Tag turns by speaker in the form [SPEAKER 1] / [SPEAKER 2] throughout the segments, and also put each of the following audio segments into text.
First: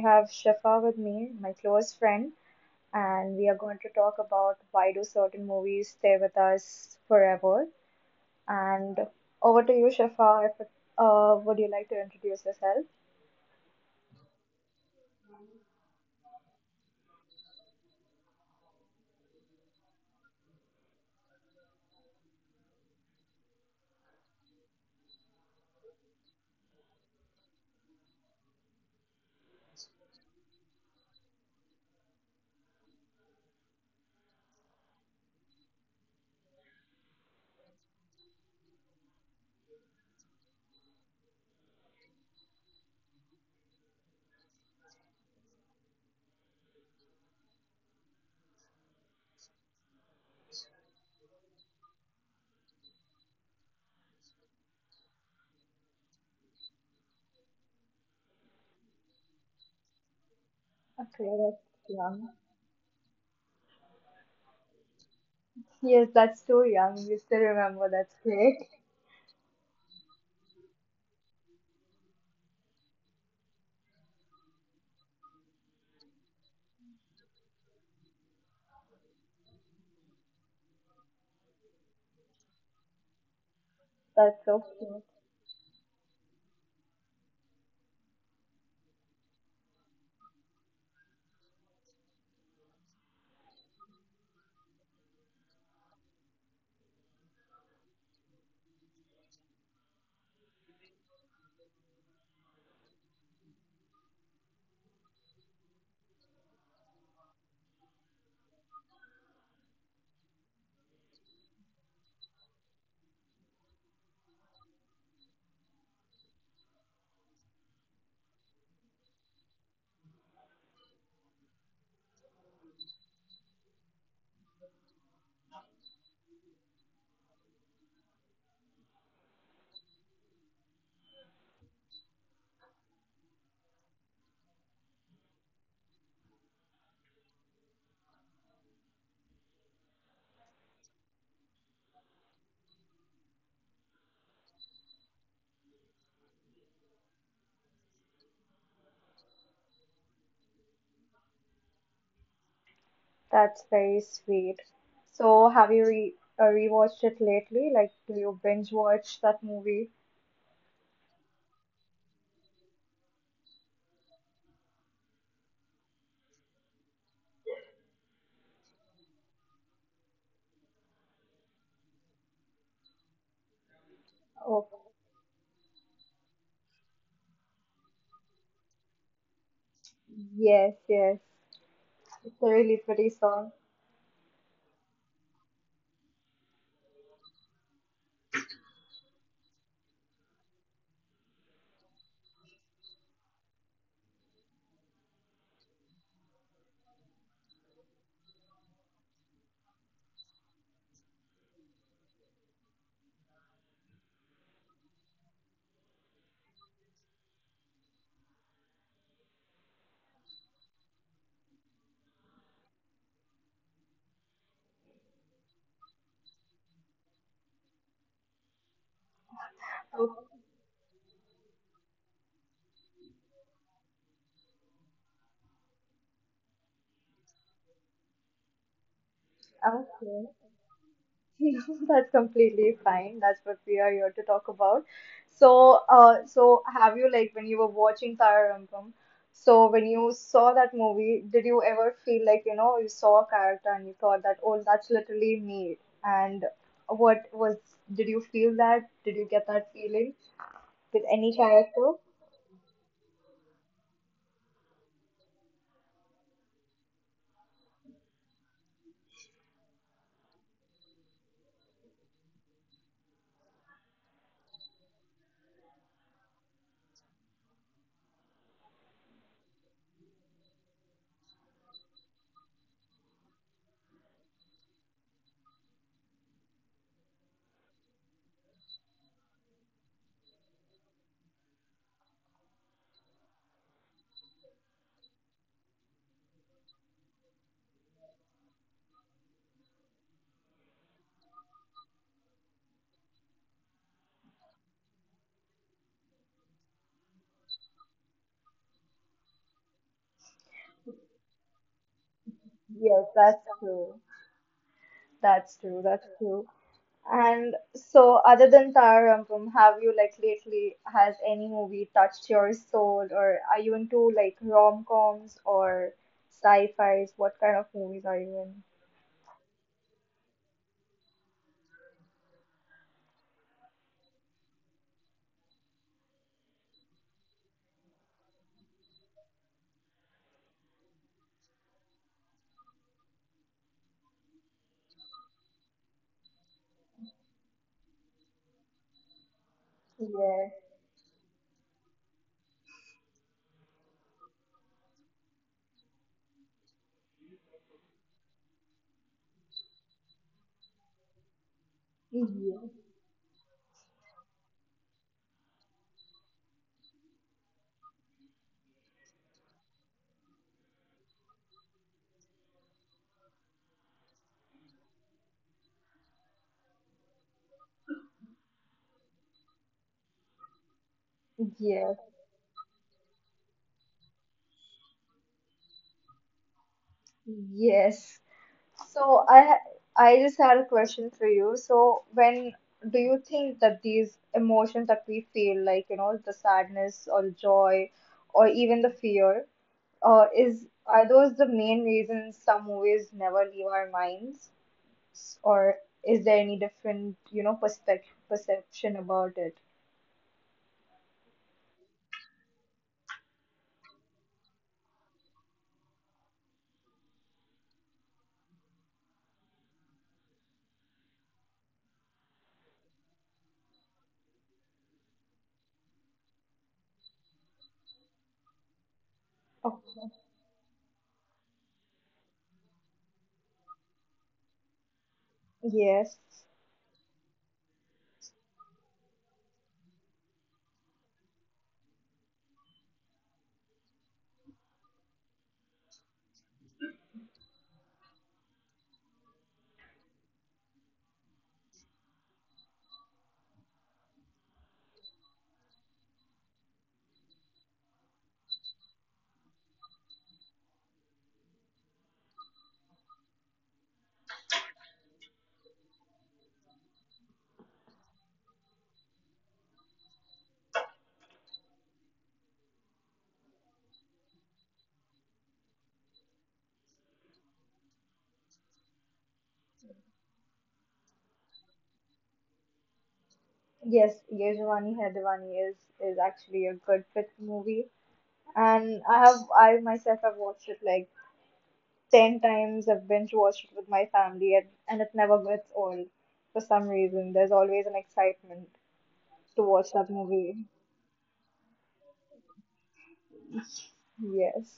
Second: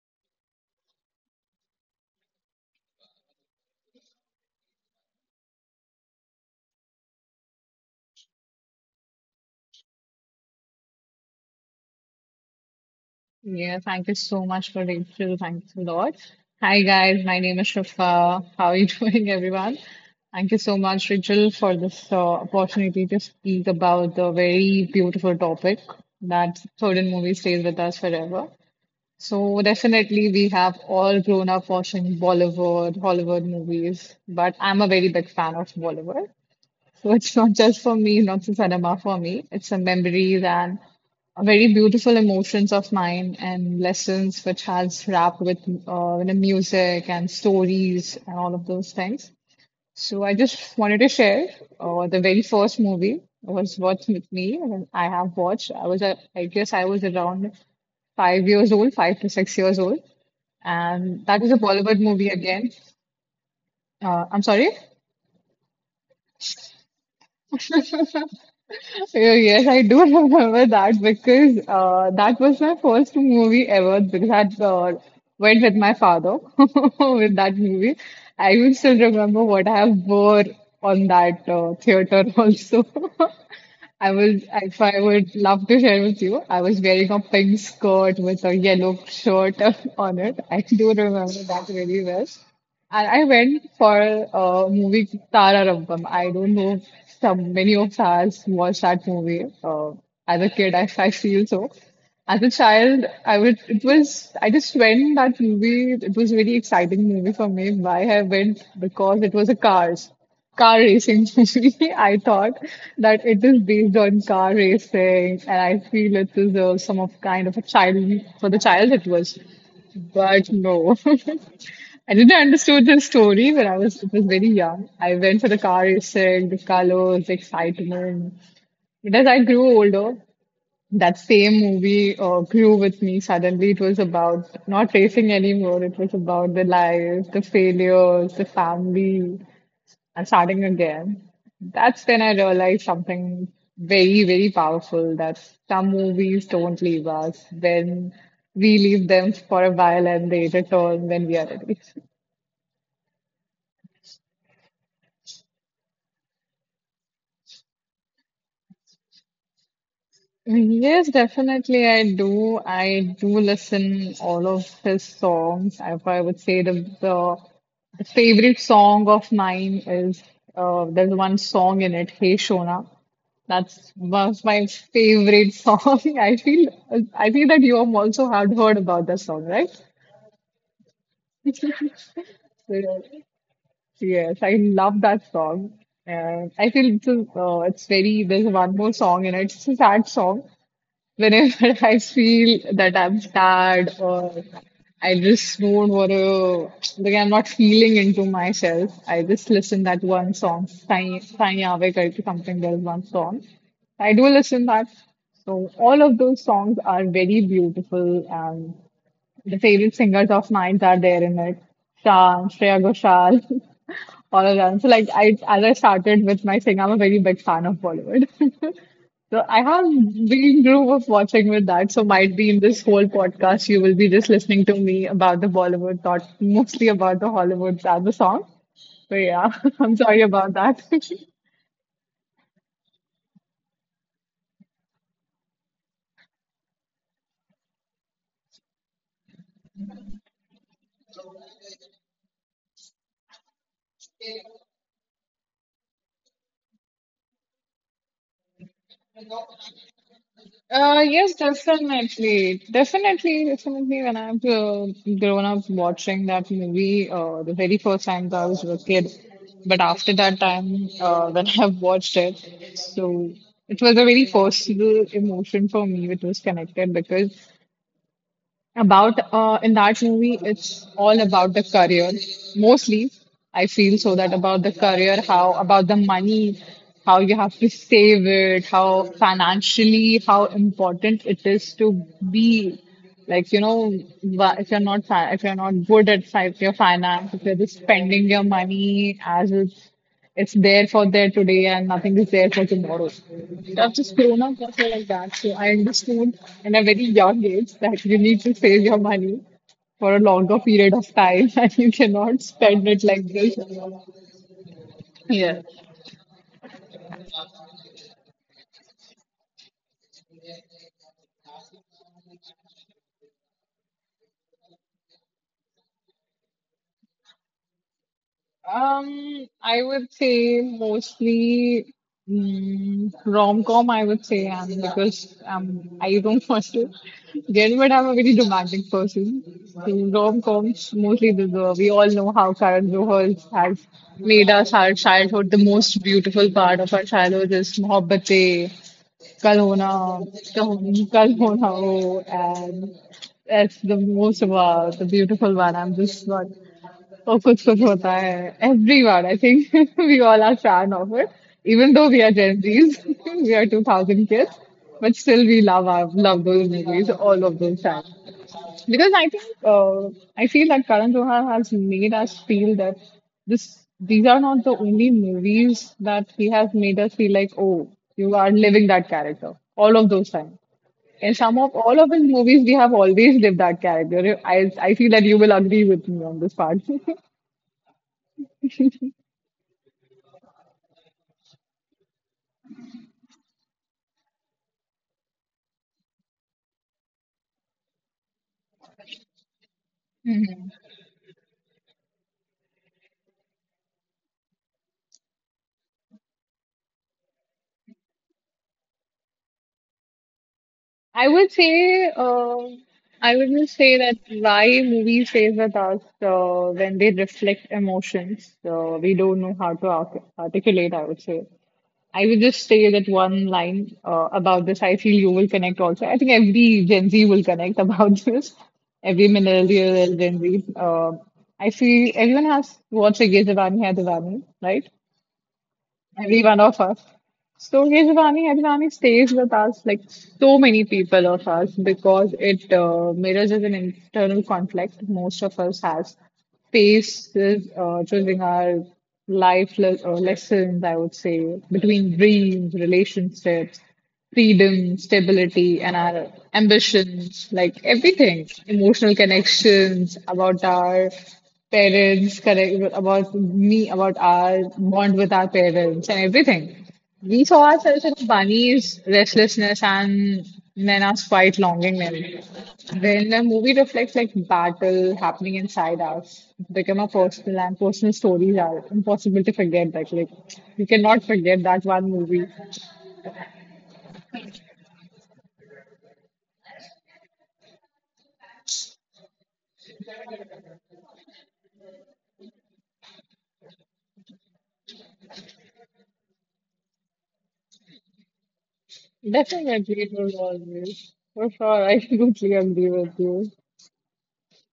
[SPEAKER 1] have Shifa with me, my close friend, and we are going to talk about why do certain movies stay with us forever. And over to you, Shifa. If, would you like to introduce yourself?
[SPEAKER 2] Yeah, thank you so much for the interview. Thanks a lot. Hi guys, my name is Shrifa. How are you doing, everyone? Thank you so much, Rachel, for this opportunity to speak about the very beautiful topic that certain movie stays with us forever. So definitely, we have all grown up watching Bollywood, Hollywood movies, but I'm a very big fan of Bollywood. So it's not just for me, not just cinema for me. It's a memories and very beautiful emotions of mine and lessons which has wrapped with music and stories and all of those things. So I just wanted to share the very first movie was what with me and I have watched. I was I guess I was around 5 years old, 5 to 6 years old,
[SPEAKER 1] Okay,
[SPEAKER 2] and that was
[SPEAKER 1] that's
[SPEAKER 2] a Bollywood
[SPEAKER 1] young.
[SPEAKER 2] movie again. I'm sorry.
[SPEAKER 1] Yes, that's too young. You still remember. That's great.
[SPEAKER 2] Yeah, Yes, I do remember that because that was my first movie ever because I went with my father with that movie. I will still remember what I have wore on that theater also. I
[SPEAKER 1] That's
[SPEAKER 2] was,
[SPEAKER 1] so
[SPEAKER 2] if
[SPEAKER 1] cute.
[SPEAKER 2] I would love to share with you, I was wearing a pink skirt with a yellow shirt on it. I do remember that really well. And I went for a movie Tara Rampam. I don't know if some many of us watched that movie. As a kid, I feel so. As a child, I would it was I just went that movie. It was a very exciting movie for me. Why I went because it was a car racing movie. I thought that it is based on car racing, and I feel it is a, some of kind of a child for the child it was. But no. I didn't understood the story when I was it was very young. I went for the car racing, the colors, the excitement. But as I grew older, that same movie grew with me. Suddenly, it was about not racing anymore. It was about the life, the failures, the family, and starting again. That's when I realized something very, very powerful that some movies don't leave us when we leave them for a while and they return when we are ready.
[SPEAKER 1] That's very sweet. So, have you re rewatched it lately? Like, do you binge watch that movie?
[SPEAKER 2] Yes, definitely I do. I do listen all of his songs. I would say the favorite song of mine is there's one song in it, Hey Shona. That's was my
[SPEAKER 1] Okay.
[SPEAKER 2] favorite song. I feel I think that you also have heard about that song, right?
[SPEAKER 1] Yes, yes. It's a
[SPEAKER 2] So,
[SPEAKER 1] really pretty song.
[SPEAKER 2] Yes, I love that song. And I feel it's very, there's one more song in it. It's a sad song. Whenever I feel that I'm sad or I just don't want to, like I'm not feeling into myself, I just listen that one song, Sai Sai Aave karke something. There's one song. I do listen that. So all of those songs are very beautiful, and the favorite singers of mine are there in it. Shah, Shreya Ghoshal, all of them. So like I, as I started with my singing, I'm a very big fan of Bollywood. So I have
[SPEAKER 1] Oh,
[SPEAKER 2] been group of watching with that, so might be in this whole podcast you will be just listening to me about the Bollywood, not mostly about the Hollywood and the song. But yeah, I'm
[SPEAKER 1] okay.
[SPEAKER 2] sorry about that.
[SPEAKER 1] That's completely fine. That's what we are here to talk about. So have you like when you were watching Tharavampam, so when you saw that movie, did you ever feel like, you know, you saw a character and you thought that, oh, that's literally me? And what was, did you feel that? Did you get that feeling with any
[SPEAKER 2] Yes,
[SPEAKER 1] character?
[SPEAKER 2] definitely, definitely, definitely. When I've grown up watching that movie, the very first time that I was a kid, but after that time, when I've watched it, so it was a very personal emotion for me, which was connected because about in that movie it's all about the career mostly I feel so that about the career how about the money how you have to save it how financially how important it is to be like you know if you're not good at your finance if you're just spending your money as it's there for there today and nothing is there for tomorrow. I've just grown up also like that. So I understood in a very young age that you need to save your money for a longer period of time and you cannot spend
[SPEAKER 1] Yes,
[SPEAKER 2] it like
[SPEAKER 1] that's
[SPEAKER 2] this.
[SPEAKER 1] true. That's
[SPEAKER 2] Yeah.
[SPEAKER 1] true. That's true. And so, other than Tararam, have you like lately has any movie touched your soul, or are you into like rom-coms or sci-fis? What kind of movies are you
[SPEAKER 2] I would say mostly rom-com, I would say, and because I don't want to get, but I'm a very romantic person. So rom-coms, mostly the we all know how Karan Johar has made us our childhood the most beautiful part of our childhood is Mohabbatein Kalhona,
[SPEAKER 1] in? Yeah.
[SPEAKER 2] Kalhona, oh, and that's the most wow, the beautiful one. I'm just not. Oh, kuch kuch hota hai. Everyone, I think we all are fan of it. Even though we are Gen Zs, we are 2000 kids, but still we love our, love those movies, all of those fans. Because I think I feel that Karan Johar has made us feel that this these are not the only movies that he has made us feel like, oh, you are living that character all of those times. In
[SPEAKER 1] Yes.
[SPEAKER 2] some of
[SPEAKER 1] Yes.
[SPEAKER 2] all of his movies, we have always lived that character. I feel that you will agree with me on this part.
[SPEAKER 1] Yes. So I just had a question for you. So when do you think that these emotions that we feel, like you know, the sadness or joy, or even the fear, is are those the main reasons some movies never leave our minds, or is there any different, you know, perspec perception about it?
[SPEAKER 2] I would say, I would just say that why movie stays with us when they reflect emotions. We don't know how to arc articulate, I would say. I would just say that one line about this. I feel you will connect also. I think every Gen Z will connect about this. Every millennial
[SPEAKER 1] Okay.
[SPEAKER 2] and Gen Z. I feel everyone has watched Ye Jawani Hai Diwani, right?
[SPEAKER 1] Yes,
[SPEAKER 2] Every one of us. So Yajvani, Yajvani stays with us like so many people of us because it mirrors as an internal conflict most of us has faces choosing our lessons, I would say, between dreams, relationships freedom, stability, and our ambitions, like everything, emotional connections about our parents, correct, about me, about our bond with our parents, and everything. We saw ourselves in Bunny's restlessness and Nana's quiet longing. Then the movie reflects like battle happening inside us, become a personal and personal stories are impossible to forget. That like you cannot forget that one movie.
[SPEAKER 1] yes, Ye Jawani Hai Diwani is actually a good fit movie, and I have I myself have watched it like 10 times. I've binge watched it with my family, and it never gets old for some reason. There's always an excitement to watch
[SPEAKER 2] Definitely,
[SPEAKER 1] that
[SPEAKER 2] it
[SPEAKER 1] movie.
[SPEAKER 2] always. For sure, I completely agree with you.
[SPEAKER 1] Yes.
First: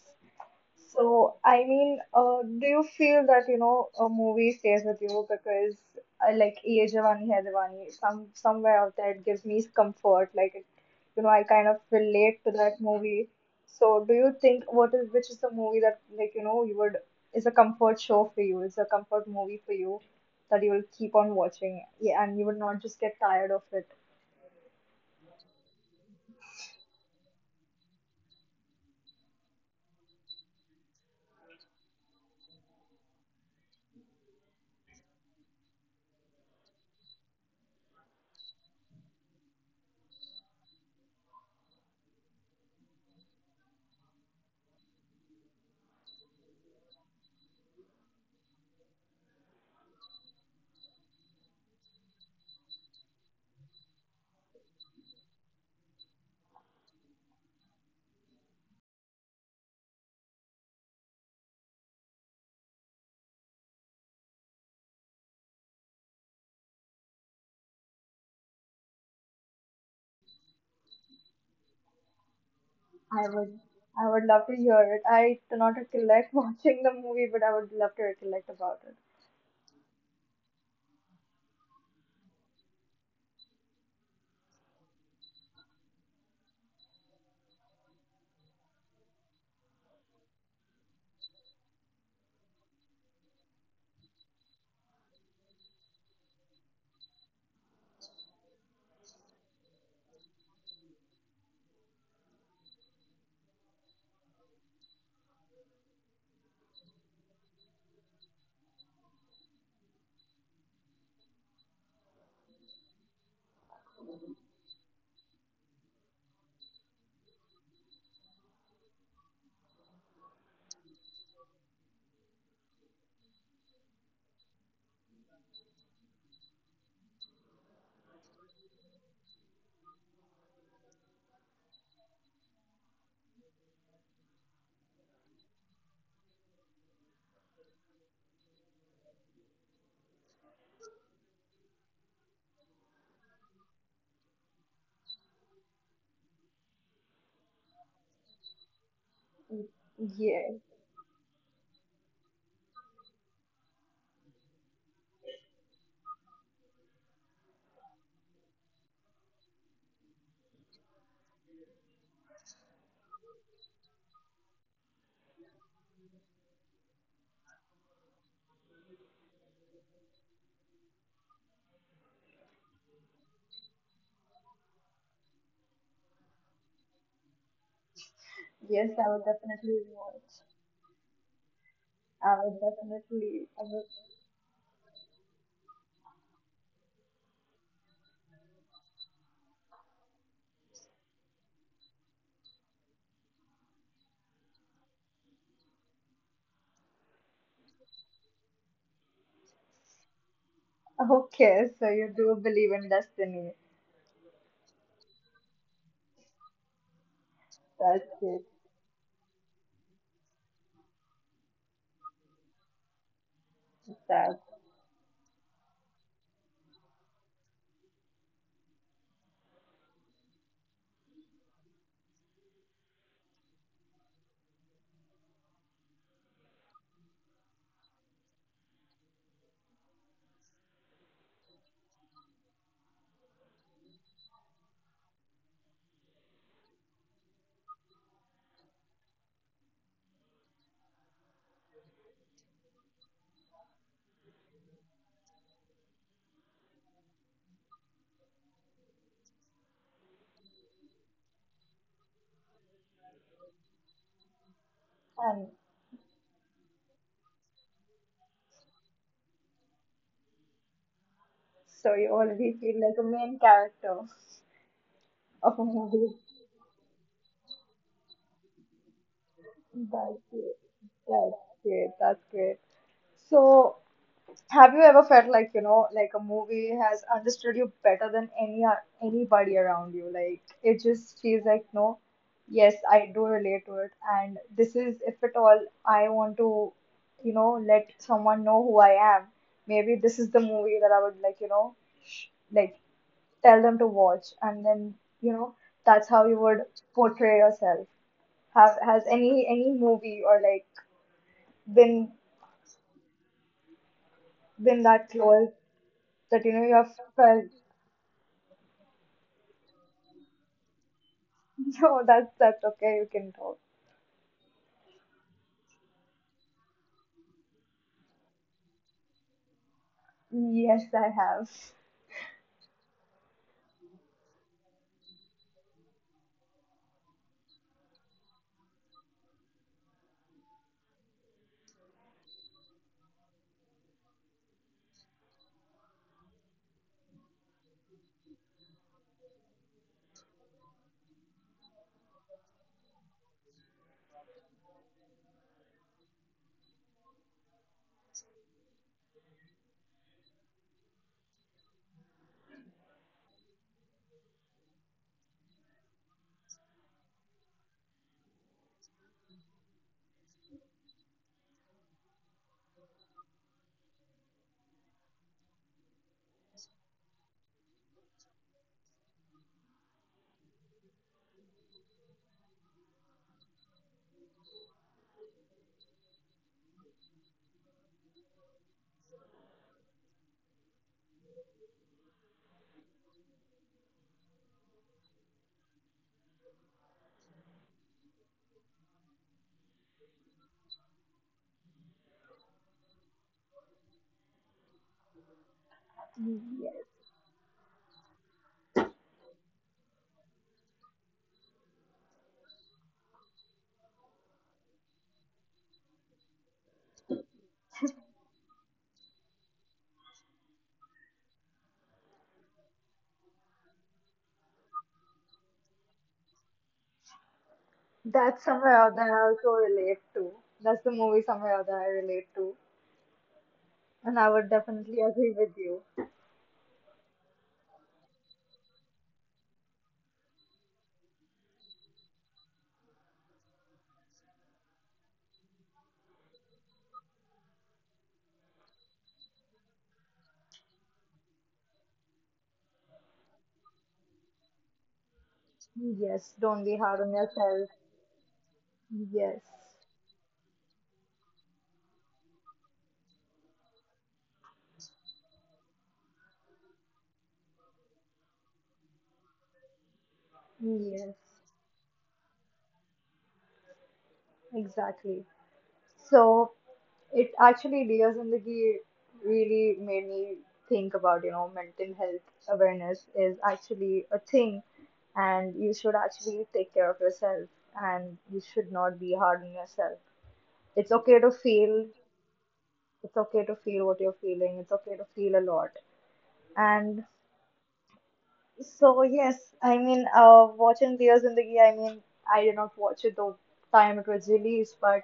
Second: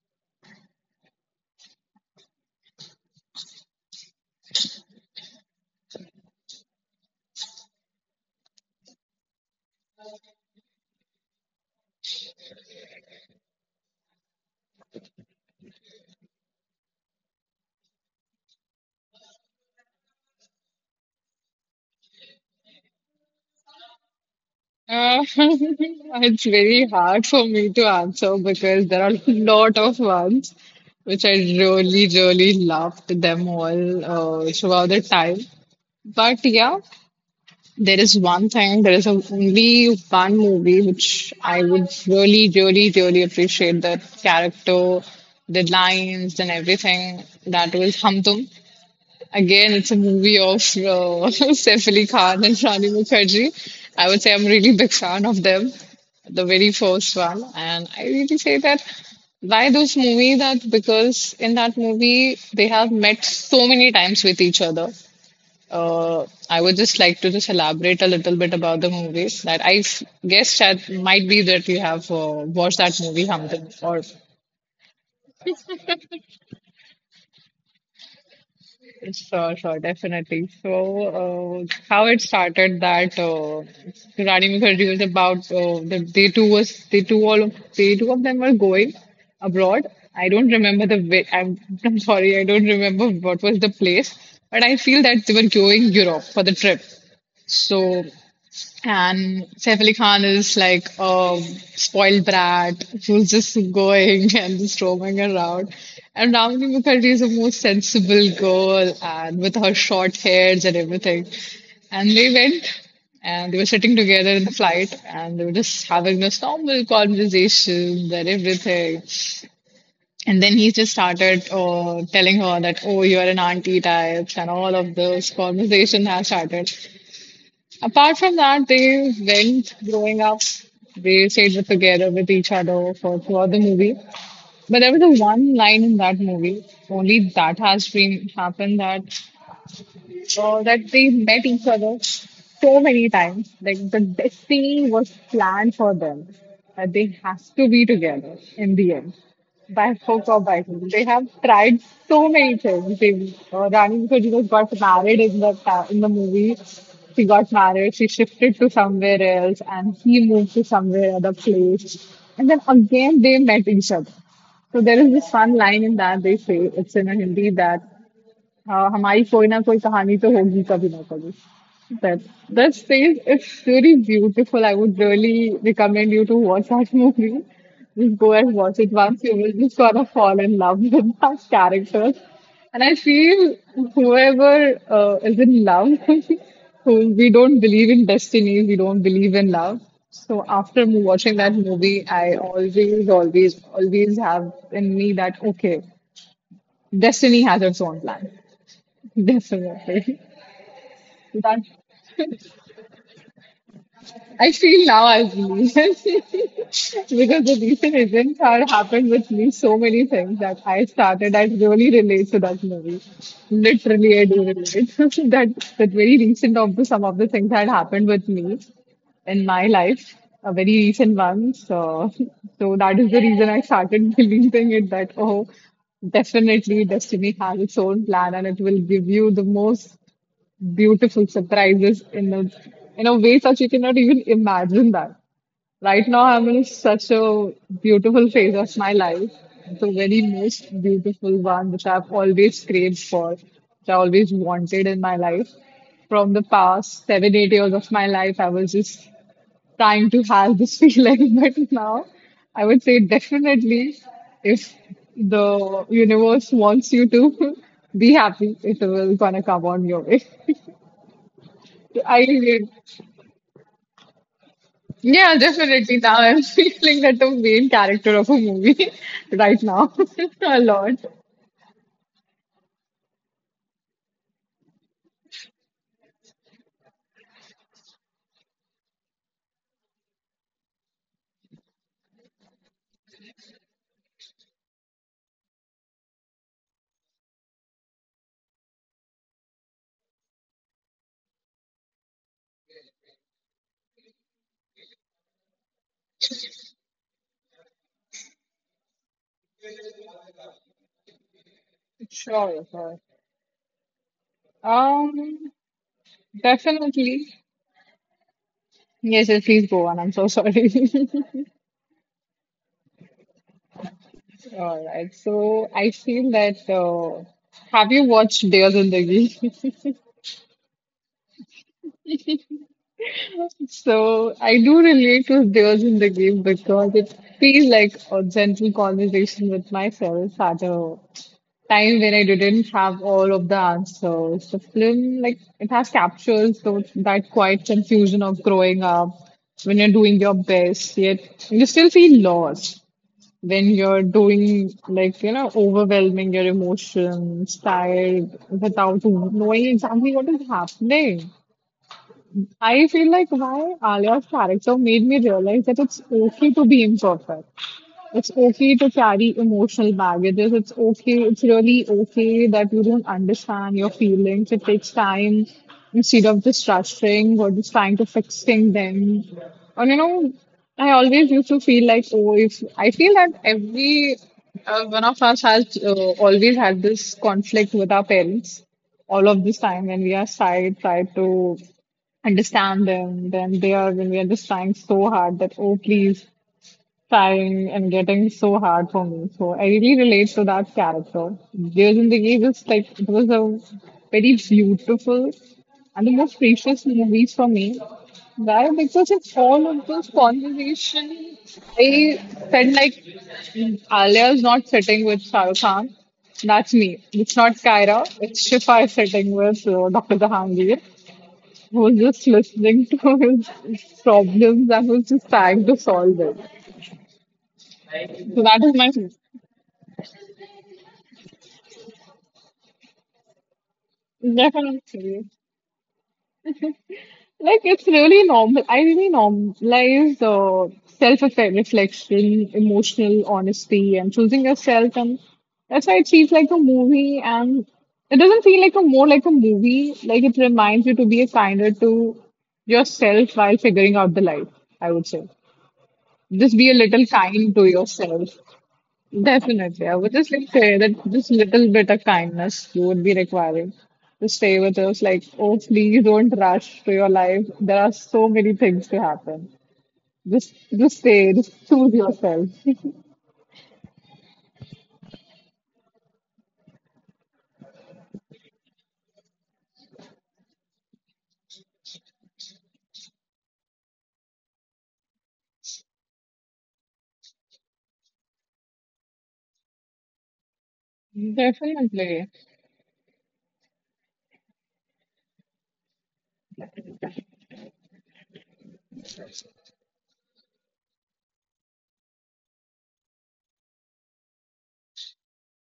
[SPEAKER 1] So, I mean, do you feel that, you know, a movie stays with you because, like, Ye Jawani Hai Diwani, somewhere out there it gives me comfort. Like, it, I kind of relate to that movie. So, do you think which is the movie that, like, you know, is a comfort movie for you that you will keep on watching, yeah, and you would not just get tired of it?
[SPEAKER 2] Uh, it's very hard for me to answer because there are a lot of ones which I really, really loved them all throughout the time. But yeah, there is one thing, only one movie which I would really, really, really appreciate the character, the lines, and everything. That was Hum Tum. Again, it's a movie of Saif Ali Khan and Rani Mukherjee. I would say I'm really big fan of them, the very first one. And I really say that why those movies that because in that movie they have met so many times with each other. I would just like to just elaborate a little bit about the movies that guess that might be that you have watched that movie
[SPEAKER 1] I would,
[SPEAKER 2] something or
[SPEAKER 1] I would love to hear it. I do not recollect watching the movie, but I would love to recollect about it.
[SPEAKER 2] sure, sure, definitely. So, how it started that Rani Mukherjee was about they two all of they two of them were going abroad. I don't remember the way. I'm sorry, I don't remember what was the place, but I feel that they were going Europe for the trip. So and Saif Ali Khan is like a spoiled brat who's just going and just roaming around. And Ramani Mukherjee is a more sensible girl and with her short hairs and everything. And they went and they were sitting together in the flight and they were just having this normal conversation and everything. And then he just started telling her that, oh, you're an auntie type, and all of this conversation has started. Apart from that, they went growing up. They stayed with together with each other for throughout the movie. But there was a one line in that movie, only that has been happened that that they met each other so many times. Like the destiny was planned for them, that they have to be together in the end, by hook or
[SPEAKER 1] Yes,
[SPEAKER 2] by crook. They have tried so many things. They, Rani Mukherjee was got married in the movie. She got married. She shifted to somewhere else, and he moved to somewhere other place. And then again, they met each other. So there is this one line in that they say it's in a Hindi that हाँ हमारी कोई ना कोई कहानी तो होगी कभी ना कभी. That that phase is really beautiful. I would really recommend you to watch that movie. Just go and watch
[SPEAKER 1] yes,
[SPEAKER 2] it
[SPEAKER 1] I would
[SPEAKER 2] once. You will
[SPEAKER 1] definitely
[SPEAKER 2] just sort of
[SPEAKER 1] watch.
[SPEAKER 2] fall in love with that character.
[SPEAKER 1] I would
[SPEAKER 2] And I
[SPEAKER 1] definitely.
[SPEAKER 2] feel whoever is in love, who we don't believe in destiny, we don't believe in love. So after watching that movie, I always, always, always have in me that okay, destiny has its own plan. Definitely.
[SPEAKER 1] Okay,
[SPEAKER 2] That
[SPEAKER 1] so you do believe in destiny.
[SPEAKER 2] I feel now as me because the recent
[SPEAKER 1] That's it.
[SPEAKER 2] events are happened with me so many things that I started. I really relate to that movie. Literally, I
[SPEAKER 1] That
[SPEAKER 2] do relate. That very recent of the some of the things that happened with me in my life, a very recent one. So that is the reason I started believing it that oh, definitely destiny has its own plan and it will give you the most beautiful surprises in a way such you cannot even imagine that. Right now I'm in such a beautiful phase of my life. The very most beautiful one which I've always craved for, which I always wanted in my life. From the past 7, 8 years of my life, I was just trying to have this feeling, but now I would say definitely if
[SPEAKER 1] And
[SPEAKER 2] the universe wants you to be happy, it will gonna come on your way.
[SPEAKER 1] so you
[SPEAKER 2] I
[SPEAKER 1] already
[SPEAKER 2] did.
[SPEAKER 1] feel like a main character
[SPEAKER 2] Yeah,
[SPEAKER 1] of a
[SPEAKER 2] definitely.
[SPEAKER 1] movie.
[SPEAKER 2] Now I'm feeling that the main character of a movie right now
[SPEAKER 1] That's it.
[SPEAKER 2] a lot.
[SPEAKER 1] That's great. That's great. So have you ever felt like, you know, like a movie has understood you better than anybody around you? Like it just feels like, no, yes, I do relate to it, and this is, if at all, I want to, you know, let someone know who I am. Maybe this is the movie that I would like, you know, like tell them to watch, and then, you know, that's how you would portray yourself. Have Has any movie or like been
[SPEAKER 2] Sure, sure.
[SPEAKER 1] been that
[SPEAKER 2] Um,
[SPEAKER 1] close that you know you have
[SPEAKER 2] definitely.
[SPEAKER 1] felt?
[SPEAKER 2] Yes, yes, please go on. I'm so sorry.
[SPEAKER 1] No, that's okay. You can talk.
[SPEAKER 2] All right. So I feel that have you watched Dears in the Game?
[SPEAKER 1] Yes, I have.
[SPEAKER 2] So I do relate to Dears in the Game because it feels like a gentle conversation with myself at a time when I didn't have all of the answers. The film, like, it has captures those, that quiet confusion of growing up when you're doing your best, yet you still feel lost when you're doing, like, you know, overwhelming your emotions, tired, without knowing exactly what is happening. I feel like why Alia's character made me realize that it's okay to be imperfect. It's okay to carry emotional baggages. It's okay. It's really okay that you don't understand your feelings. It takes time instead of just rushing or just trying to fixing them. And you know, I always used to feel like, oh, if I feel that every one of us has always had this conflict with our parents all of this time when we are shy, try to understand them. Then they are when we are just trying so hard that, oh, please Time and getting so hard for me. So I really relate to that character. Dear Zindagi was like it was a very beautiful and the most
[SPEAKER 1] Yes,
[SPEAKER 2] precious movies for me. Why? Because in all of those conversations, I felt like Alia is not sitting with Shah Rukh Khan. That's me. It's not Kyra. It's Shifa sitting with Dr. Jahangir, who was just listening to his problems and was just trying to solve it.
[SPEAKER 1] that's
[SPEAKER 2] So that
[SPEAKER 1] somewhere
[SPEAKER 2] is my
[SPEAKER 1] out that I also relate to. That's the movie somewhere out that I relate to, and I would definitely
[SPEAKER 2] definitely.
[SPEAKER 1] agree with you.
[SPEAKER 2] Like it's really normal. I really normalize self-reflection, emotional honesty, and choosing yourself. And that's why it feels like a movie. And it doesn't feel like a more like a movie. Like it reminds you to be a kinder to yourself while figuring out the life. I would say
[SPEAKER 1] Yes,
[SPEAKER 2] just be a
[SPEAKER 1] don't be
[SPEAKER 2] little
[SPEAKER 1] hard on
[SPEAKER 2] kind to
[SPEAKER 1] yourself.
[SPEAKER 2] yourself.
[SPEAKER 1] Yes,
[SPEAKER 2] Definitely. I would just like say that just little bit of kindness you would be requiring to stay with us. Like, oh, please don't rush to your life. There are so many things to happen. Just stay.
[SPEAKER 1] yes,
[SPEAKER 2] Just choose yourself.
[SPEAKER 1] exactly. So Diya Zindagi really made me think about, you know, mental health awareness is actually a thing, and you should actually take care of yourself, and you should not be hard on yourself. It's okay to feel,
[SPEAKER 2] Definitely.
[SPEAKER 1] it's okay to feel what you're feeling, it's okay to feel a lot. And so, yes, I mean, watching Diya Zindagi, I mean, I did not watch it the time it was released, but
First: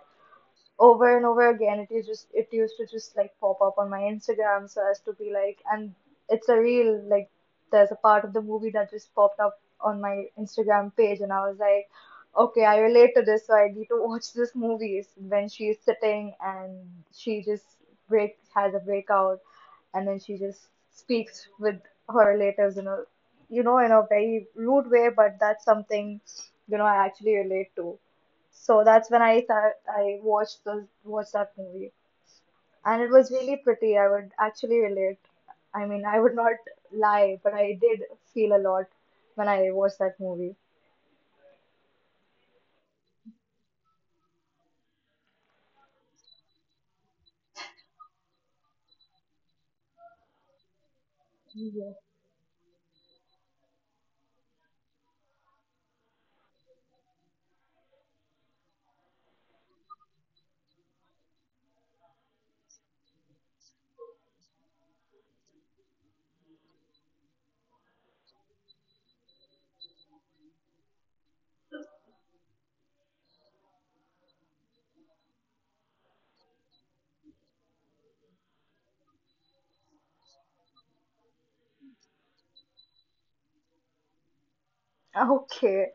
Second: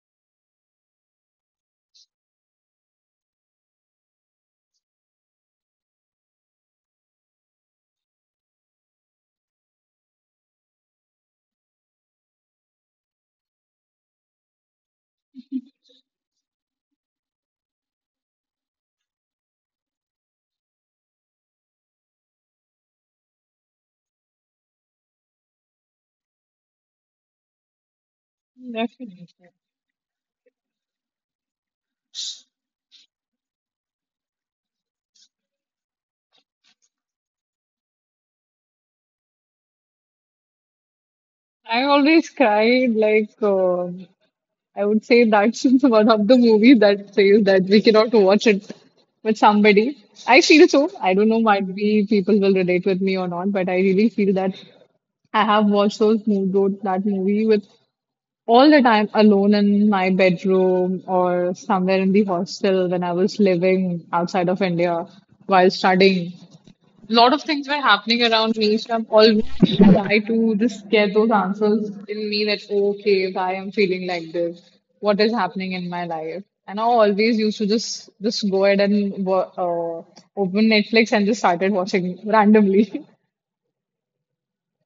[SPEAKER 1] over and over again it is just it used to just like pop up on my Instagram, so as to be like, and it's a real, like, there's a part of the movie that just popped up on my Instagram page and I was like, okay, I relate to this, so I need to watch this movie when she's sitting and she just break has a breakout, and then she just speaks with her relatives in a, you know, in a very rude way, but that's something, you know, I actually relate to. So that's when
[SPEAKER 2] Definitely.
[SPEAKER 1] I watched the watched that movie, and it was really pretty. I would actually relate. I mean, I would not lie, but I did feel a lot when I watched that movie.
[SPEAKER 2] I always cried. Like, I would say that's one of the movies that says that we cannot watch it with somebody. I feel so. I don't know,
[SPEAKER 1] Yes.
[SPEAKER 2] might be people will relate with me or not, but I really feel that I have watched those Mood Road, that movie with all the time alone in my bedroom or somewhere in the hostel when I was living outside of India while studying. A lot of things were happening around me, so I'm always try to just get those answers in me that okay, why I'm feeling like this, what is happening in my life. And I always used to just go ahead and open Netflix and just started watching randomly.
[SPEAKER 1] Okay,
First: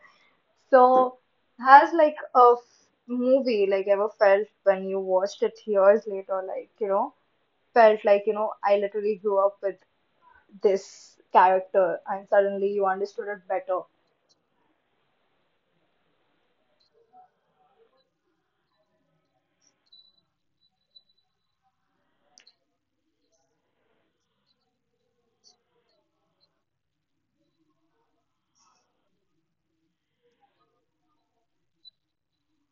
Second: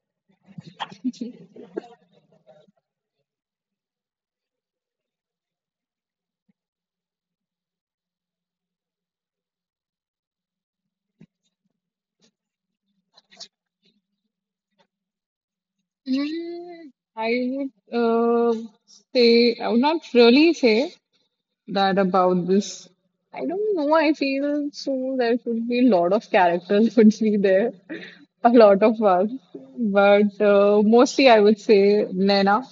[SPEAKER 1] so has like a movie like ever felt when you watched it years later, like you know, felt like you know, I literally grew up with this character, and suddenly you understood it better.
[SPEAKER 2] Mm, I would say, I would not really say that about this. I don't know. I feel so there could be a lot of characters would be there, a lot of us. But mostly I would say Naina.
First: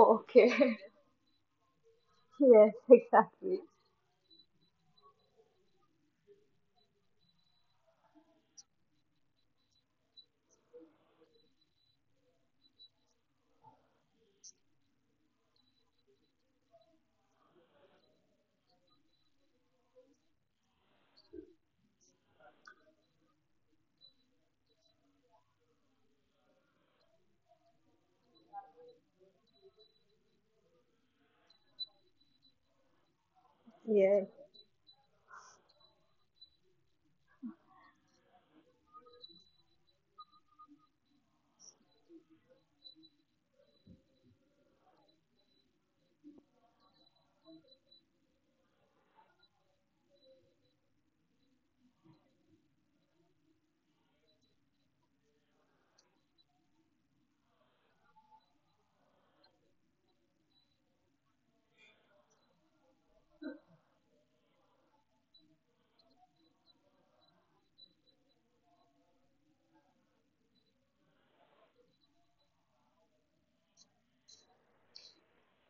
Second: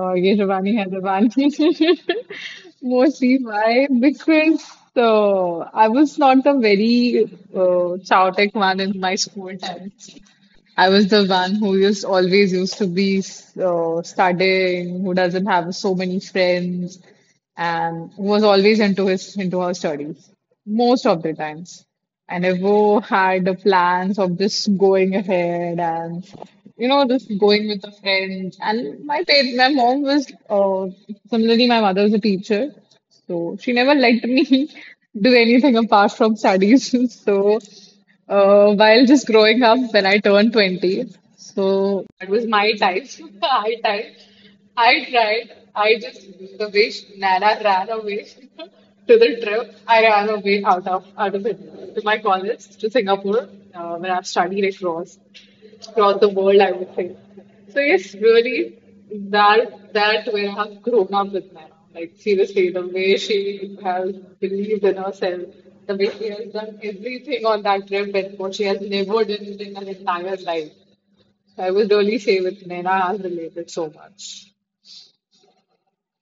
[SPEAKER 2] ये जवानी
[SPEAKER 1] okay.
[SPEAKER 2] है जवानी.
[SPEAKER 1] Yes,
[SPEAKER 2] Mostly
[SPEAKER 1] exactly.
[SPEAKER 2] why? Because I was not a very chaotic one in my school time. I was the one who used always used to be studying, who doesn't have so many friends and was always into his into her studies most of the times. I never had the plans of just going ahead and you know just going with a friend. And my parents, my mom was similarly my mother was a teacher, so she never let
[SPEAKER 1] Yes.
[SPEAKER 2] me do anything apart from studies. so while just growing up, when I turned 20, so that was my time, high time. I tried. I just the way Nana ran away to the trip. I ran away out of it to my college to Singapore when I've studied across the world. I would say. So yes, really, that way I have grown up with Nana. Like seriously, the way she has believed in herself, the way she has done everything on that trip, and what she has never done in her entire life. So I would really say with Nana, I've related so much.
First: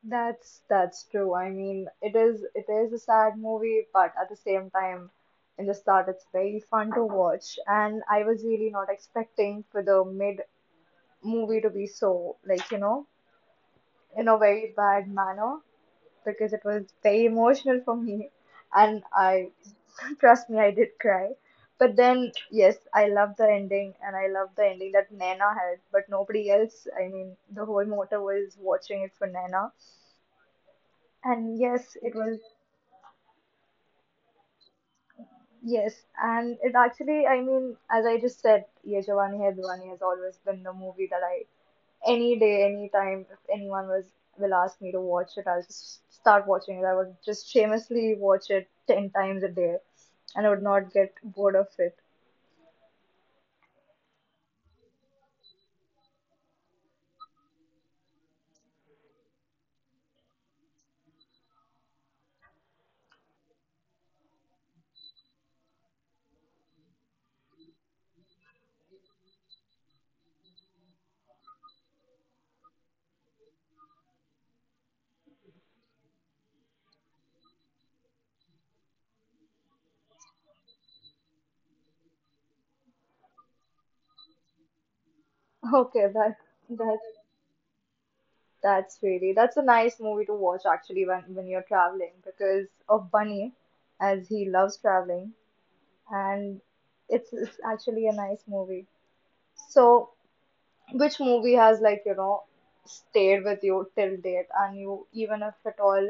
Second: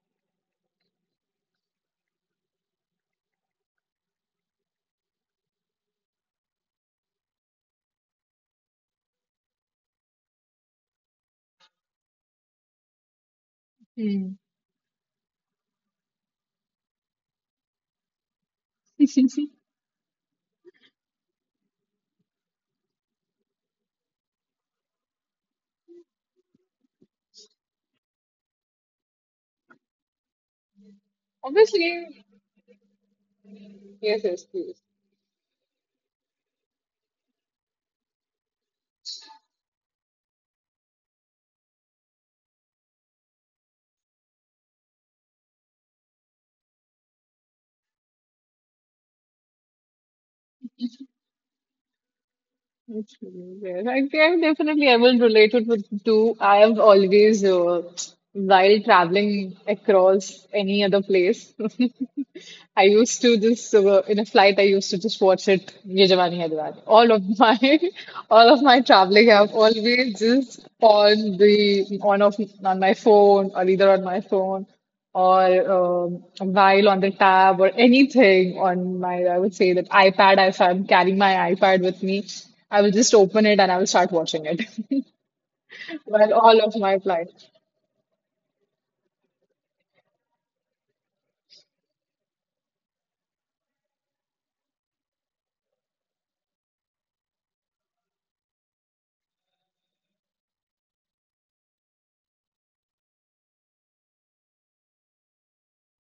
[SPEAKER 1] That's true. I mean, it is a sad movie, but at the same time, in the start, it's very fun to watch. And I was really not expecting for the mid movie to be so like, you know, in a very bad manner because it was very emotional for me, and I trust me, I did cry. But then, yes, I love the ending, and I love the ending that Naina had, but nobody else. I mean, the whole motor was watching it for Naina. And yes,
[SPEAKER 2] Obviously,
[SPEAKER 1] it was
[SPEAKER 2] yes, yes, please.
[SPEAKER 1] yes, and it actually, I mean, as I just said, Ye Jawani Hai Diwani has always been the movie that I, any day, any time, if anyone was will ask me to watch it, I'll just start watching it. I would just shamelessly watch it 10 times a day, and I would not get bored of it.
[SPEAKER 2] Yes, yes. I think definitely I will relate it with too. I have always, while traveling across any other place, I used to just in a flight. I used to just watch it. Ye Jawani Hai Diwani. All of my, all of my traveling, I've always just on my phone or either on my phone. Or while on the tab or anything on my, I would say that iPad, if I'm carrying my iPad with me, I will just open it and I will start watching it
[SPEAKER 1] Okay,
[SPEAKER 2] while all of my
[SPEAKER 1] that
[SPEAKER 2] flights.
[SPEAKER 1] that's a nice movie to watch actually when you're traveling because of Bunny, as he loves traveling, and it's actually a nice movie. So which movie has like, you know, stayed with you till date and you even if at all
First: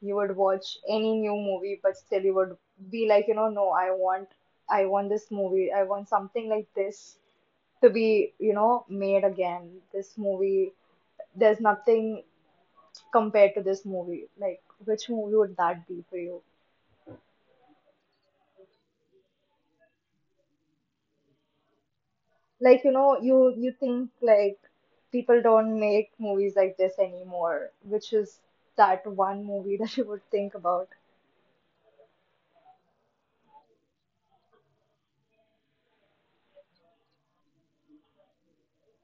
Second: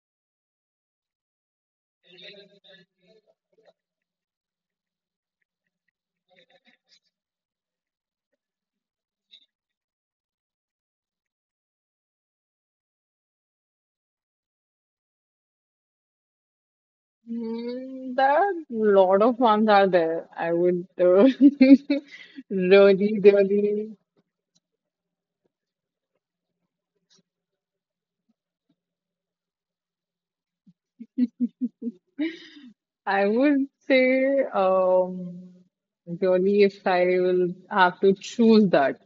[SPEAKER 1] you would watch any new movie but still you would be like, you know, no, I want this movie. I want something like this to be, you know, made again. This movie, there's nothing compared to this movie. Like, which movie would that be for you?
[SPEAKER 2] There are a lot of ones are there. I would
[SPEAKER 1] Like, you know,
[SPEAKER 2] really,
[SPEAKER 1] you
[SPEAKER 2] really,
[SPEAKER 1] think like people don't make movies like this anymore, which is that one movie that you would think about.
[SPEAKER 2] I would say, really, if I will have to choose that.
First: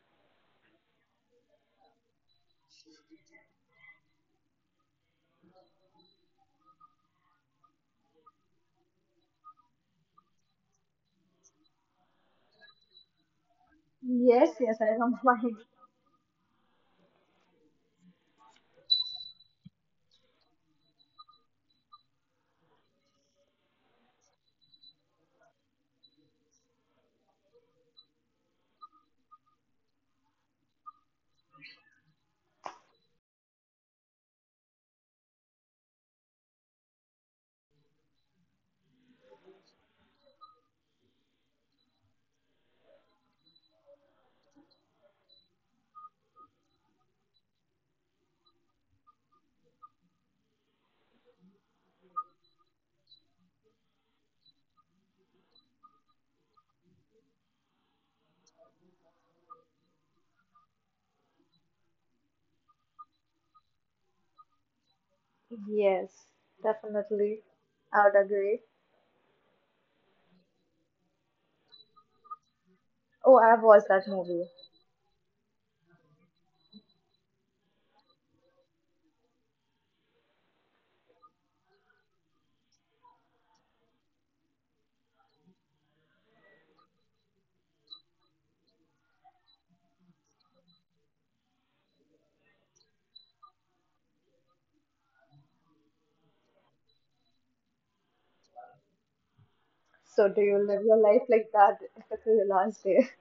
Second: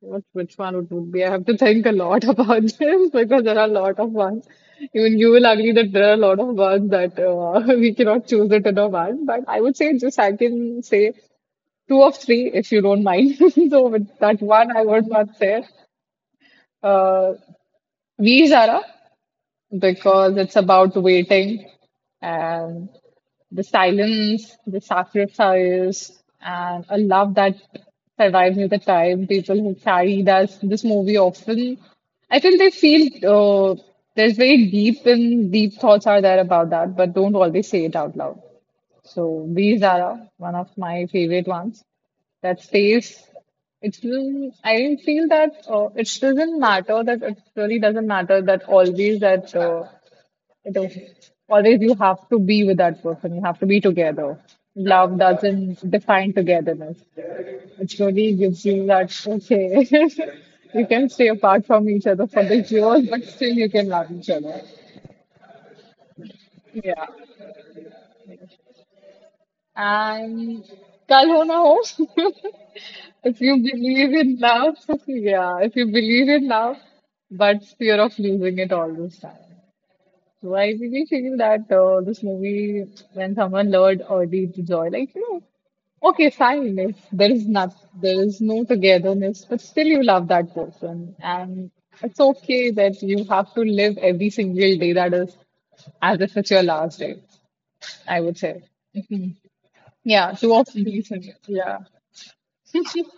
[SPEAKER 2] What, which one it would be? I have to think a lot about this because there are a lot of ones. Even you will agree that there are a lot of ones that we cannot choose it in a one. But I would say just I can say two of three if you don't mind. So with that
[SPEAKER 1] Yes, yes,
[SPEAKER 2] one, I
[SPEAKER 1] I
[SPEAKER 2] would
[SPEAKER 1] don't
[SPEAKER 2] not
[SPEAKER 1] mind.
[SPEAKER 2] say uh, V is Zara because it's about waiting and the silence, the sacrifice, and a love that survives with the time. People who carry that this movie often, I feel they feel there's very deep and deep thoughts are there about that, but don't always say it out loud. So these are one of my favorite ones. That stays. It will, I feel that it doesn't matter that it really doesn't matter that always that it is always you have to be with that person. You have to be together. Love doesn't define togetherness. It really gives you that, okay, you can stay apart from each other for the years, but still you can love each other.
[SPEAKER 1] Yes,
[SPEAKER 2] Yeah.
[SPEAKER 1] definitely. I would agree.
[SPEAKER 2] And kal ho na ho.
[SPEAKER 1] Oh,
[SPEAKER 2] If you
[SPEAKER 1] I've watched that
[SPEAKER 2] believe in
[SPEAKER 1] movie.
[SPEAKER 2] love, yeah, if you believe in love, but fear of losing it all this time. So I really feel that this movie, when someone lured Audie to joy, like, you know, okay, fine, if there is not, there is no togetherness, but still you love that person. And it's okay that you have to live every single day that is as if it's your last day, I would say.
[SPEAKER 1] So,
[SPEAKER 2] Yeah,
[SPEAKER 1] do you
[SPEAKER 2] two of
[SPEAKER 1] live your
[SPEAKER 2] these.
[SPEAKER 1] life like that
[SPEAKER 2] Yeah.
[SPEAKER 1] if it's your last day?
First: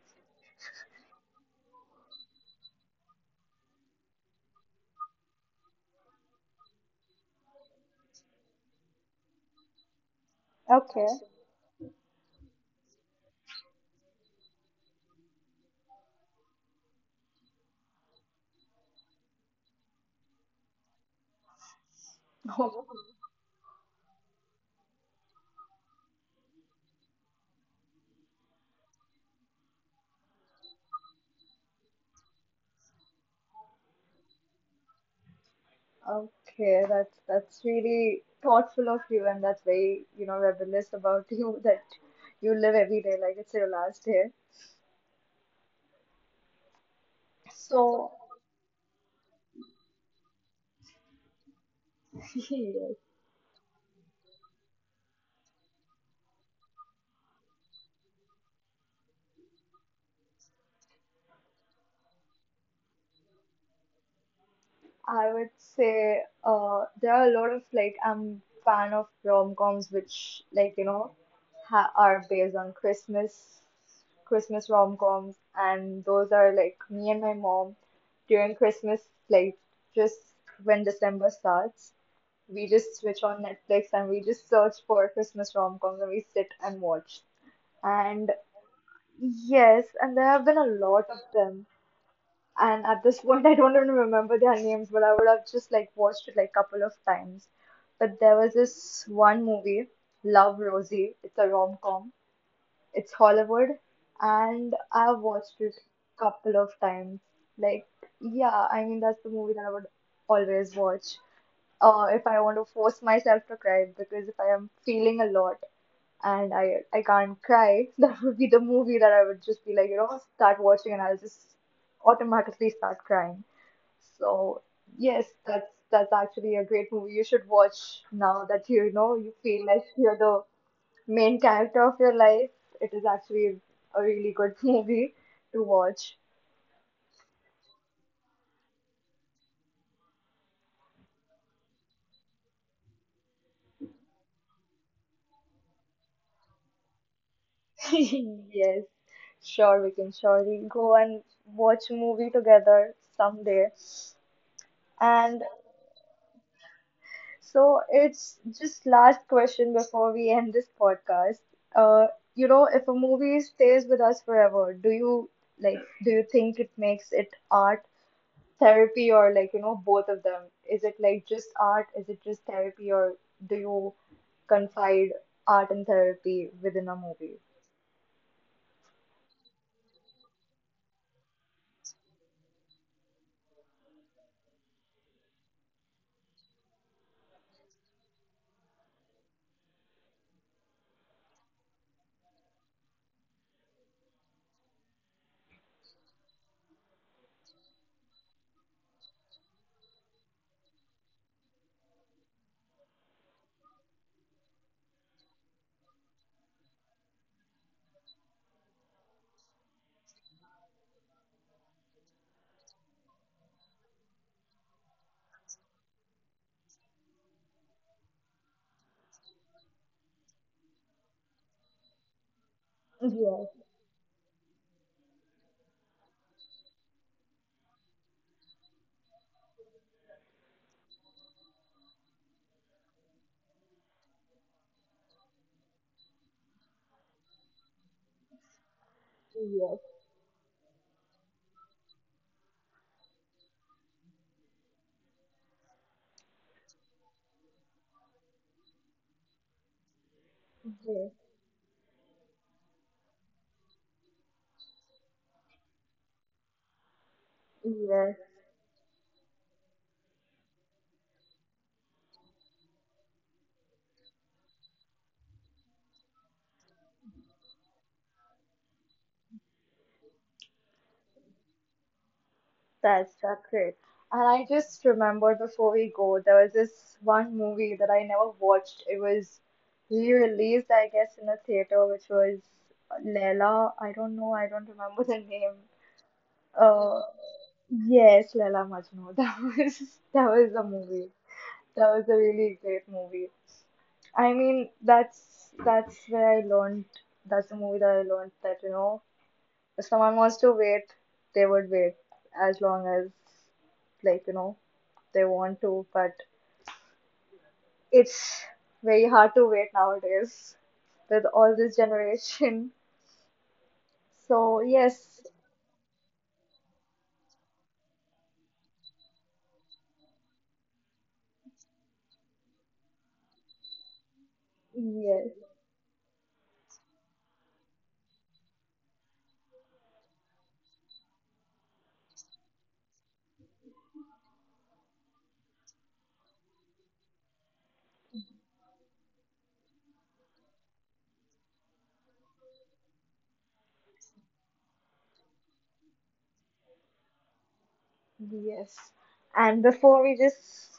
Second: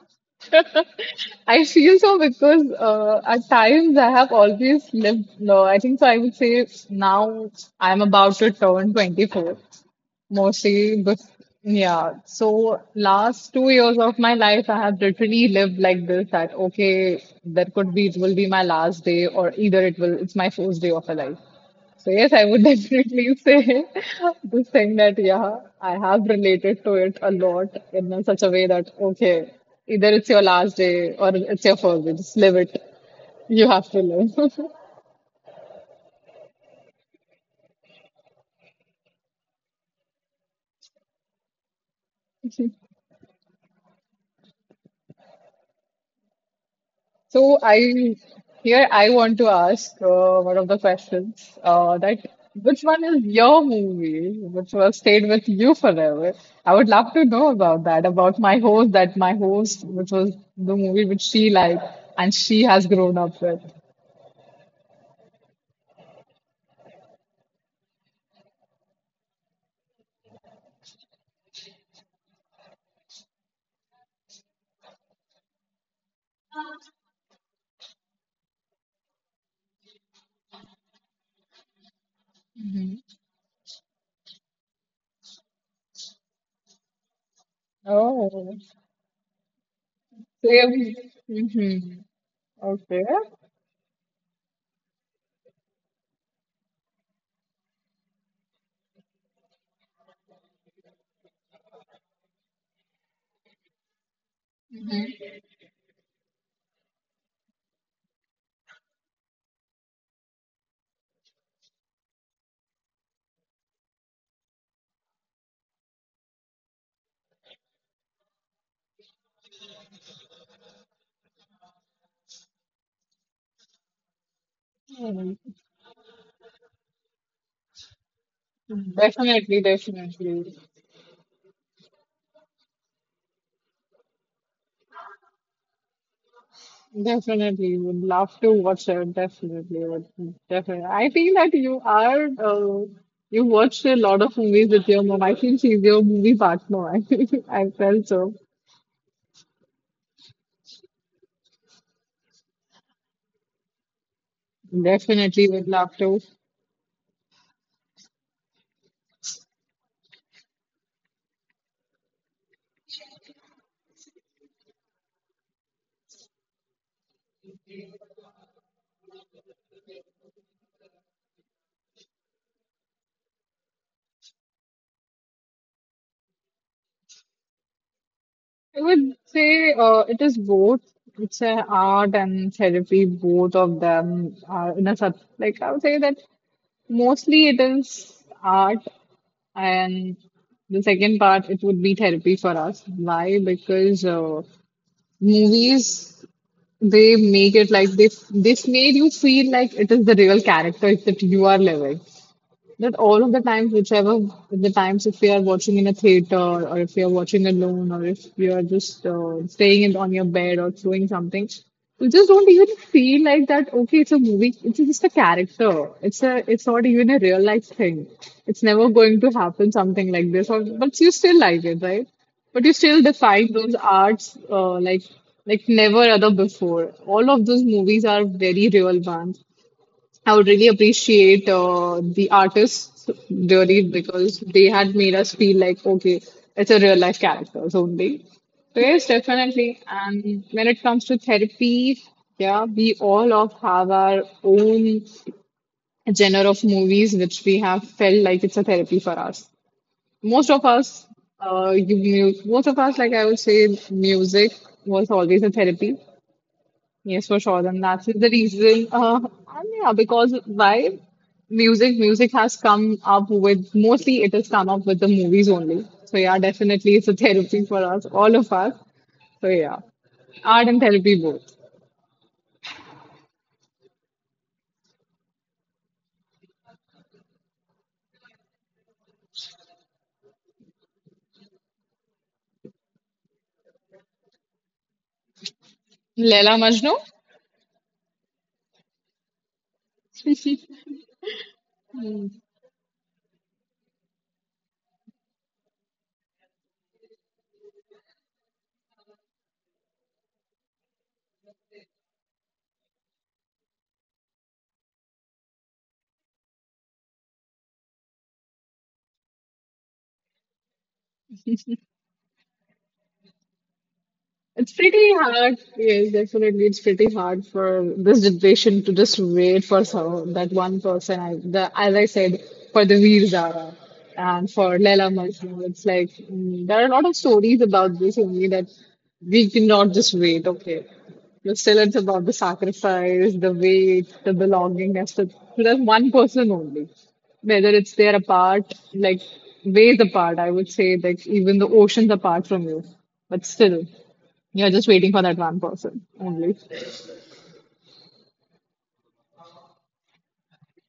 [SPEAKER 2] I feel so because at times I have always lived low. I think so. I would say now I'm about to turn 24, mostly.
[SPEAKER 1] Okay.
[SPEAKER 2] But yeah, so last 2 years of my life, I have literally lived like this that okay, that could be it will be my last day, or either it will, it's my first day of a life. So yes, I would definitely say this thing that yeah, I have related to it a lot in such a way that okay, either it's your last day or it's your first day. Just live it. You have to live.
[SPEAKER 1] Okay, that's really thoughtful of you, and that's very, you know, rebellious about you that you live every day like it's your last day.
[SPEAKER 2] So I
[SPEAKER 1] So,
[SPEAKER 2] here I want to ask one of the questions that which
[SPEAKER 1] yes.
[SPEAKER 2] one is your movie which will stayed with you forever? I would love to know about that, about my host, that my host, which was the movie which she liked and she has grown up with.
[SPEAKER 1] I would say there are a lot of, like, I'm fan of rom-coms which, like you know, ha are based on Christmas rom-coms, and those are like me and my mom during Christmas, like, just when December starts, we just switch on Netflix and we just search for Christmas rom-coms and we sit and watch, and
[SPEAKER 2] Oh,
[SPEAKER 1] yes, and there have
[SPEAKER 2] so
[SPEAKER 1] been a lot of them,
[SPEAKER 2] mm-hmm.
[SPEAKER 1] and at
[SPEAKER 2] Okay.
[SPEAKER 1] this point, I don't even remember their names, but I would have just like watched it like couple of times. But there was this one movie, Love Rosie. It's a rom-com. It's Hollywood, and I've watched it couple of times. Like, yeah, I mean that's the movie that I would always watch. If I want to force myself to cry, because if I am feeling a lot and I can't cry, that would be the movie that I would just be like, you know, start watching and I'll just automatically start crying. So yes,
[SPEAKER 2] Mm.
[SPEAKER 1] that's actually a great movie. You should watch now that you know you
[SPEAKER 2] Definitely,
[SPEAKER 1] feel like you're the
[SPEAKER 2] definitely.
[SPEAKER 1] main character of your life, it is actually a really good movie to watch.
[SPEAKER 2] Definitely would love to watch it. Definitely would definitely. I feel that you are you watched a lot of movies with your mom. I feel she's your movie partner. I felt so.
[SPEAKER 1] Yes, sure, we can surely go and watch a movie together someday. And
[SPEAKER 2] Definitely would love to.
[SPEAKER 1] so it's just last question before we end this podcast. Uh, you know, if a movie stays with us forever, like, do you think it makes it art, therapy, or like you know both of them? Is it like just art, is it just therapy, or do you confide art and therapy within a movie?
[SPEAKER 2] I would say it is both. It's an art and therapy. Both of them are in a sub like I would say that mostly it is art. And the second part, it would be therapy for us. Why? Because movies, they make it like they made you feel like it is the real character that you are living. That all of the times, whichever the times, if you are watching in a theater or if you are watching alone or if you are just staying in, on your bed or doing something, you just don't even feel like that. Okay, it's a movie. It's just a character. It's a. It's not even a real life thing. It's never going to happen something like this. Or but you still like it, right? But you still
[SPEAKER 1] Yes,
[SPEAKER 2] define those arts like never other before. All of those movies are very real ones. I would really appreciate the artists really because they had made us feel like, okay, it's a real life characters only. So yes, definitely.
[SPEAKER 1] yes,
[SPEAKER 2] And when it comes to therapy, yeah, we all of have our own genre of movies which we have felt like it's a therapy for us. Most of us,
[SPEAKER 1] yes,
[SPEAKER 2] you, most of us, like I would say, music was always a therapy. Yes, for sure, and that's
[SPEAKER 1] yes.
[SPEAKER 2] the reason. And yeah, because why music has come up with mostly it has come up with the movies only. So yeah, definitely it's a therapy for us, all of us. So yeah, art and therapy both.
[SPEAKER 1] That's so great. And I just remembered before we go, there was this one movie that I never watched, it was re-released I guess in a theater, which was Leela, I don't know, I don't remember the name,
[SPEAKER 2] Leela Majnu.
[SPEAKER 1] uh yes, Leela Majnu, that was the movie. That was a really great movie. I mean, that's where I learned. That's the movie that I learned that, you know, if someone wants to wait, they would wait as long as, like you know, they want to. But it's very hard to wait nowadays with all this generation. So
[SPEAKER 2] It's pretty
[SPEAKER 1] yes,
[SPEAKER 2] hard. Yes, definitely. It's pretty hard for this generation to just wait for some, that one person. I, the, as I said, for the Veer Zara and for Leila
[SPEAKER 1] yes,
[SPEAKER 2] Majnun, it's like mm, there are a lot of stories about this only that we cannot just wait. Okay, but still, it's about the sacrifice, the wait, the belongingness to that one person only. Whether it's they're apart, like ways apart, I would say, like even the oceans apart from you, but still. You're just waiting for that one person only.
[SPEAKER 1] yes. And before we just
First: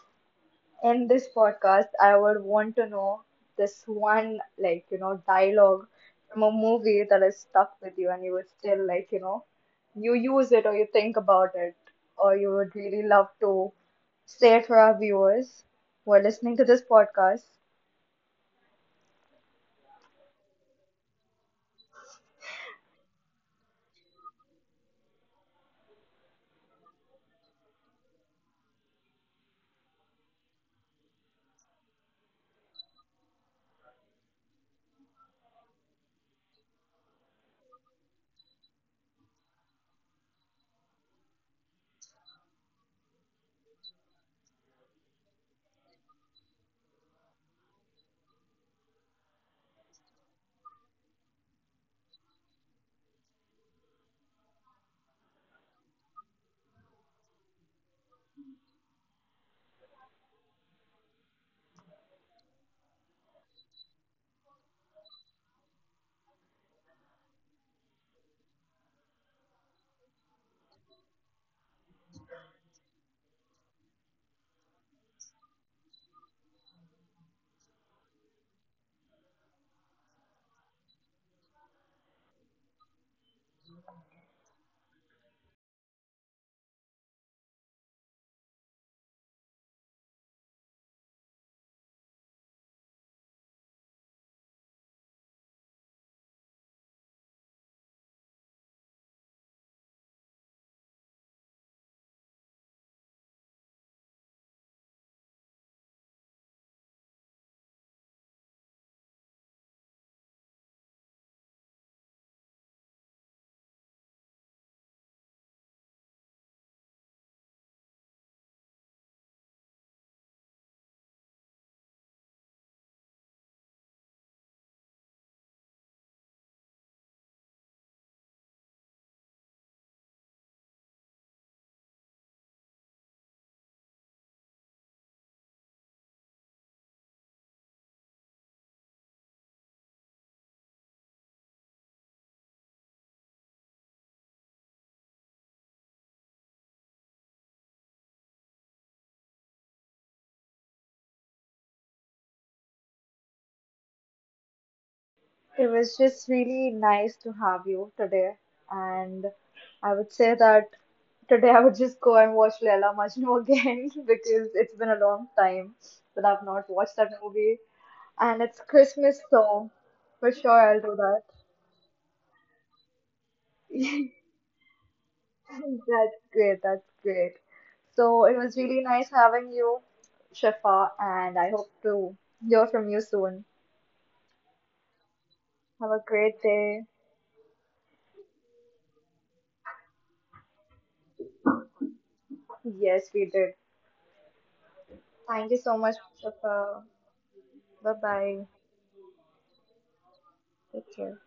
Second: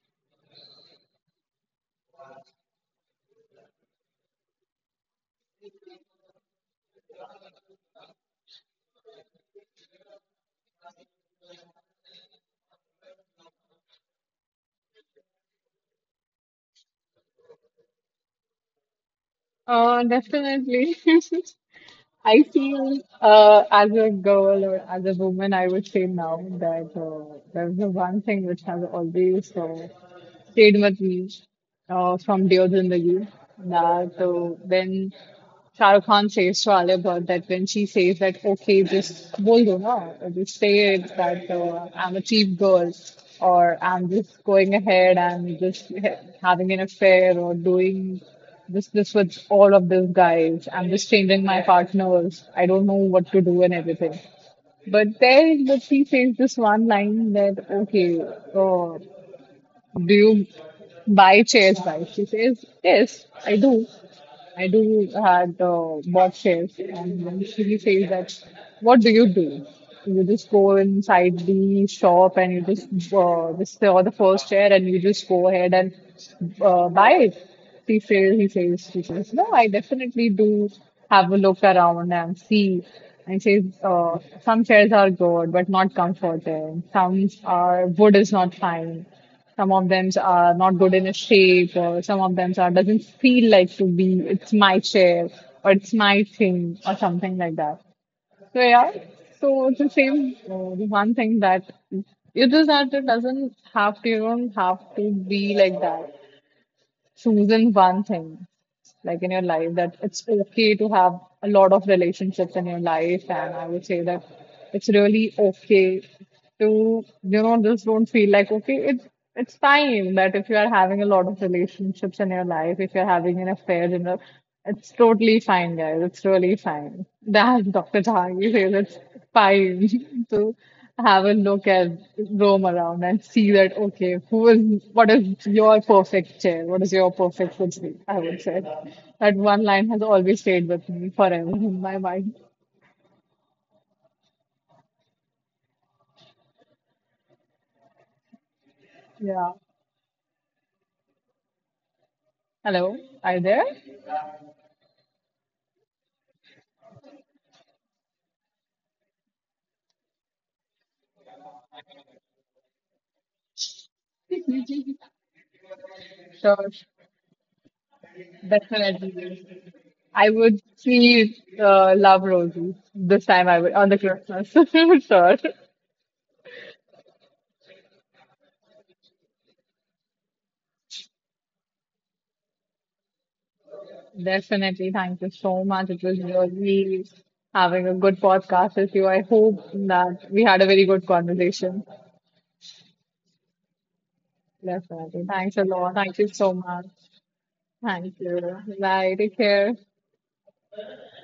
[SPEAKER 1] in this podcast, I would want to know this one, like, you know, dialogue from a movie that is stuck with you and you would still, like, you know, you use it or you think about it or you would really love to say it for our viewers who are listening to this podcast.
[SPEAKER 2] Definitely. I feel as a girl or as a woman, I would say now that there's the one thing which has always stayed with me from Deodhindagi that when Shah Rukh Khan says to Alia Bhatt that when she says that, okay, just bol do na, just say it that I'm a cheap girl or I'm just going ahead and just having an affair or doing. This with all of these guys. I'm just changing my partners. I don't know what to do and everything. But then but she says this one line that okay, uh, do you buy shares, guys? She says, yes, I do. I do had bought shares. And then she says that, what do? You just go inside the shop and you just saw the first share and you just go ahead and buy it. She says, he says, she says, no, I definitely do have a look around and see. And says, some chairs are good, but not comforting. Some are wood is not fine. Some of them are not good in a shape, or some of them are doesn't feel like to be. It's my chair, or it's my thing, or something like that. So yeah, so it's the same. The one thing that it is that it doesn't have to. You don't have to be like that choosing one thing like in your life, that it's okay to have a lot of relationships in your life, and I would say that it's really okay to, you know, just don't feel like okay it's fine that if you are having a lot of relationships in your life, if you're having an affair in a, it's totally fine, guys, it's really fine that Dr. Jhangi says it's fine. So have a look and roam around and see that okay, who is, what is your perfect chair, what is your perfect footstool, I would say that one line has always stayed with me forever in my mind. Yeah. Hello, are you there?
[SPEAKER 1] It was just really nice to have you today. And I would say that today I would just go and watch Laila Majnu again because it's been a long time that I've not
[SPEAKER 2] Sure,
[SPEAKER 1] watched that movie. And it's Christmas,
[SPEAKER 2] definitely,
[SPEAKER 1] so for
[SPEAKER 2] I
[SPEAKER 1] sure
[SPEAKER 2] would
[SPEAKER 1] I'll do that.
[SPEAKER 2] see Love Rosie this time, I would, on the Christmas. Sure.
[SPEAKER 1] That's great. That's great. So it was really nice having you, Shifa, and I hope to hear from you soon.
[SPEAKER 2] Definitely. Thank you so
[SPEAKER 1] Have
[SPEAKER 2] much.
[SPEAKER 1] a
[SPEAKER 2] It was
[SPEAKER 1] great day.
[SPEAKER 2] really having a good podcast with you. I hope that we had a very good conversation.
[SPEAKER 1] Yes, we did.
[SPEAKER 2] Definitely.
[SPEAKER 1] Thank you
[SPEAKER 2] Thanks a
[SPEAKER 1] so much,
[SPEAKER 2] lot. Thank you so
[SPEAKER 1] Shifa.
[SPEAKER 2] much.
[SPEAKER 1] Bye
[SPEAKER 2] Thank
[SPEAKER 1] bye.
[SPEAKER 2] you. Bye. Take care.
[SPEAKER 1] Take care.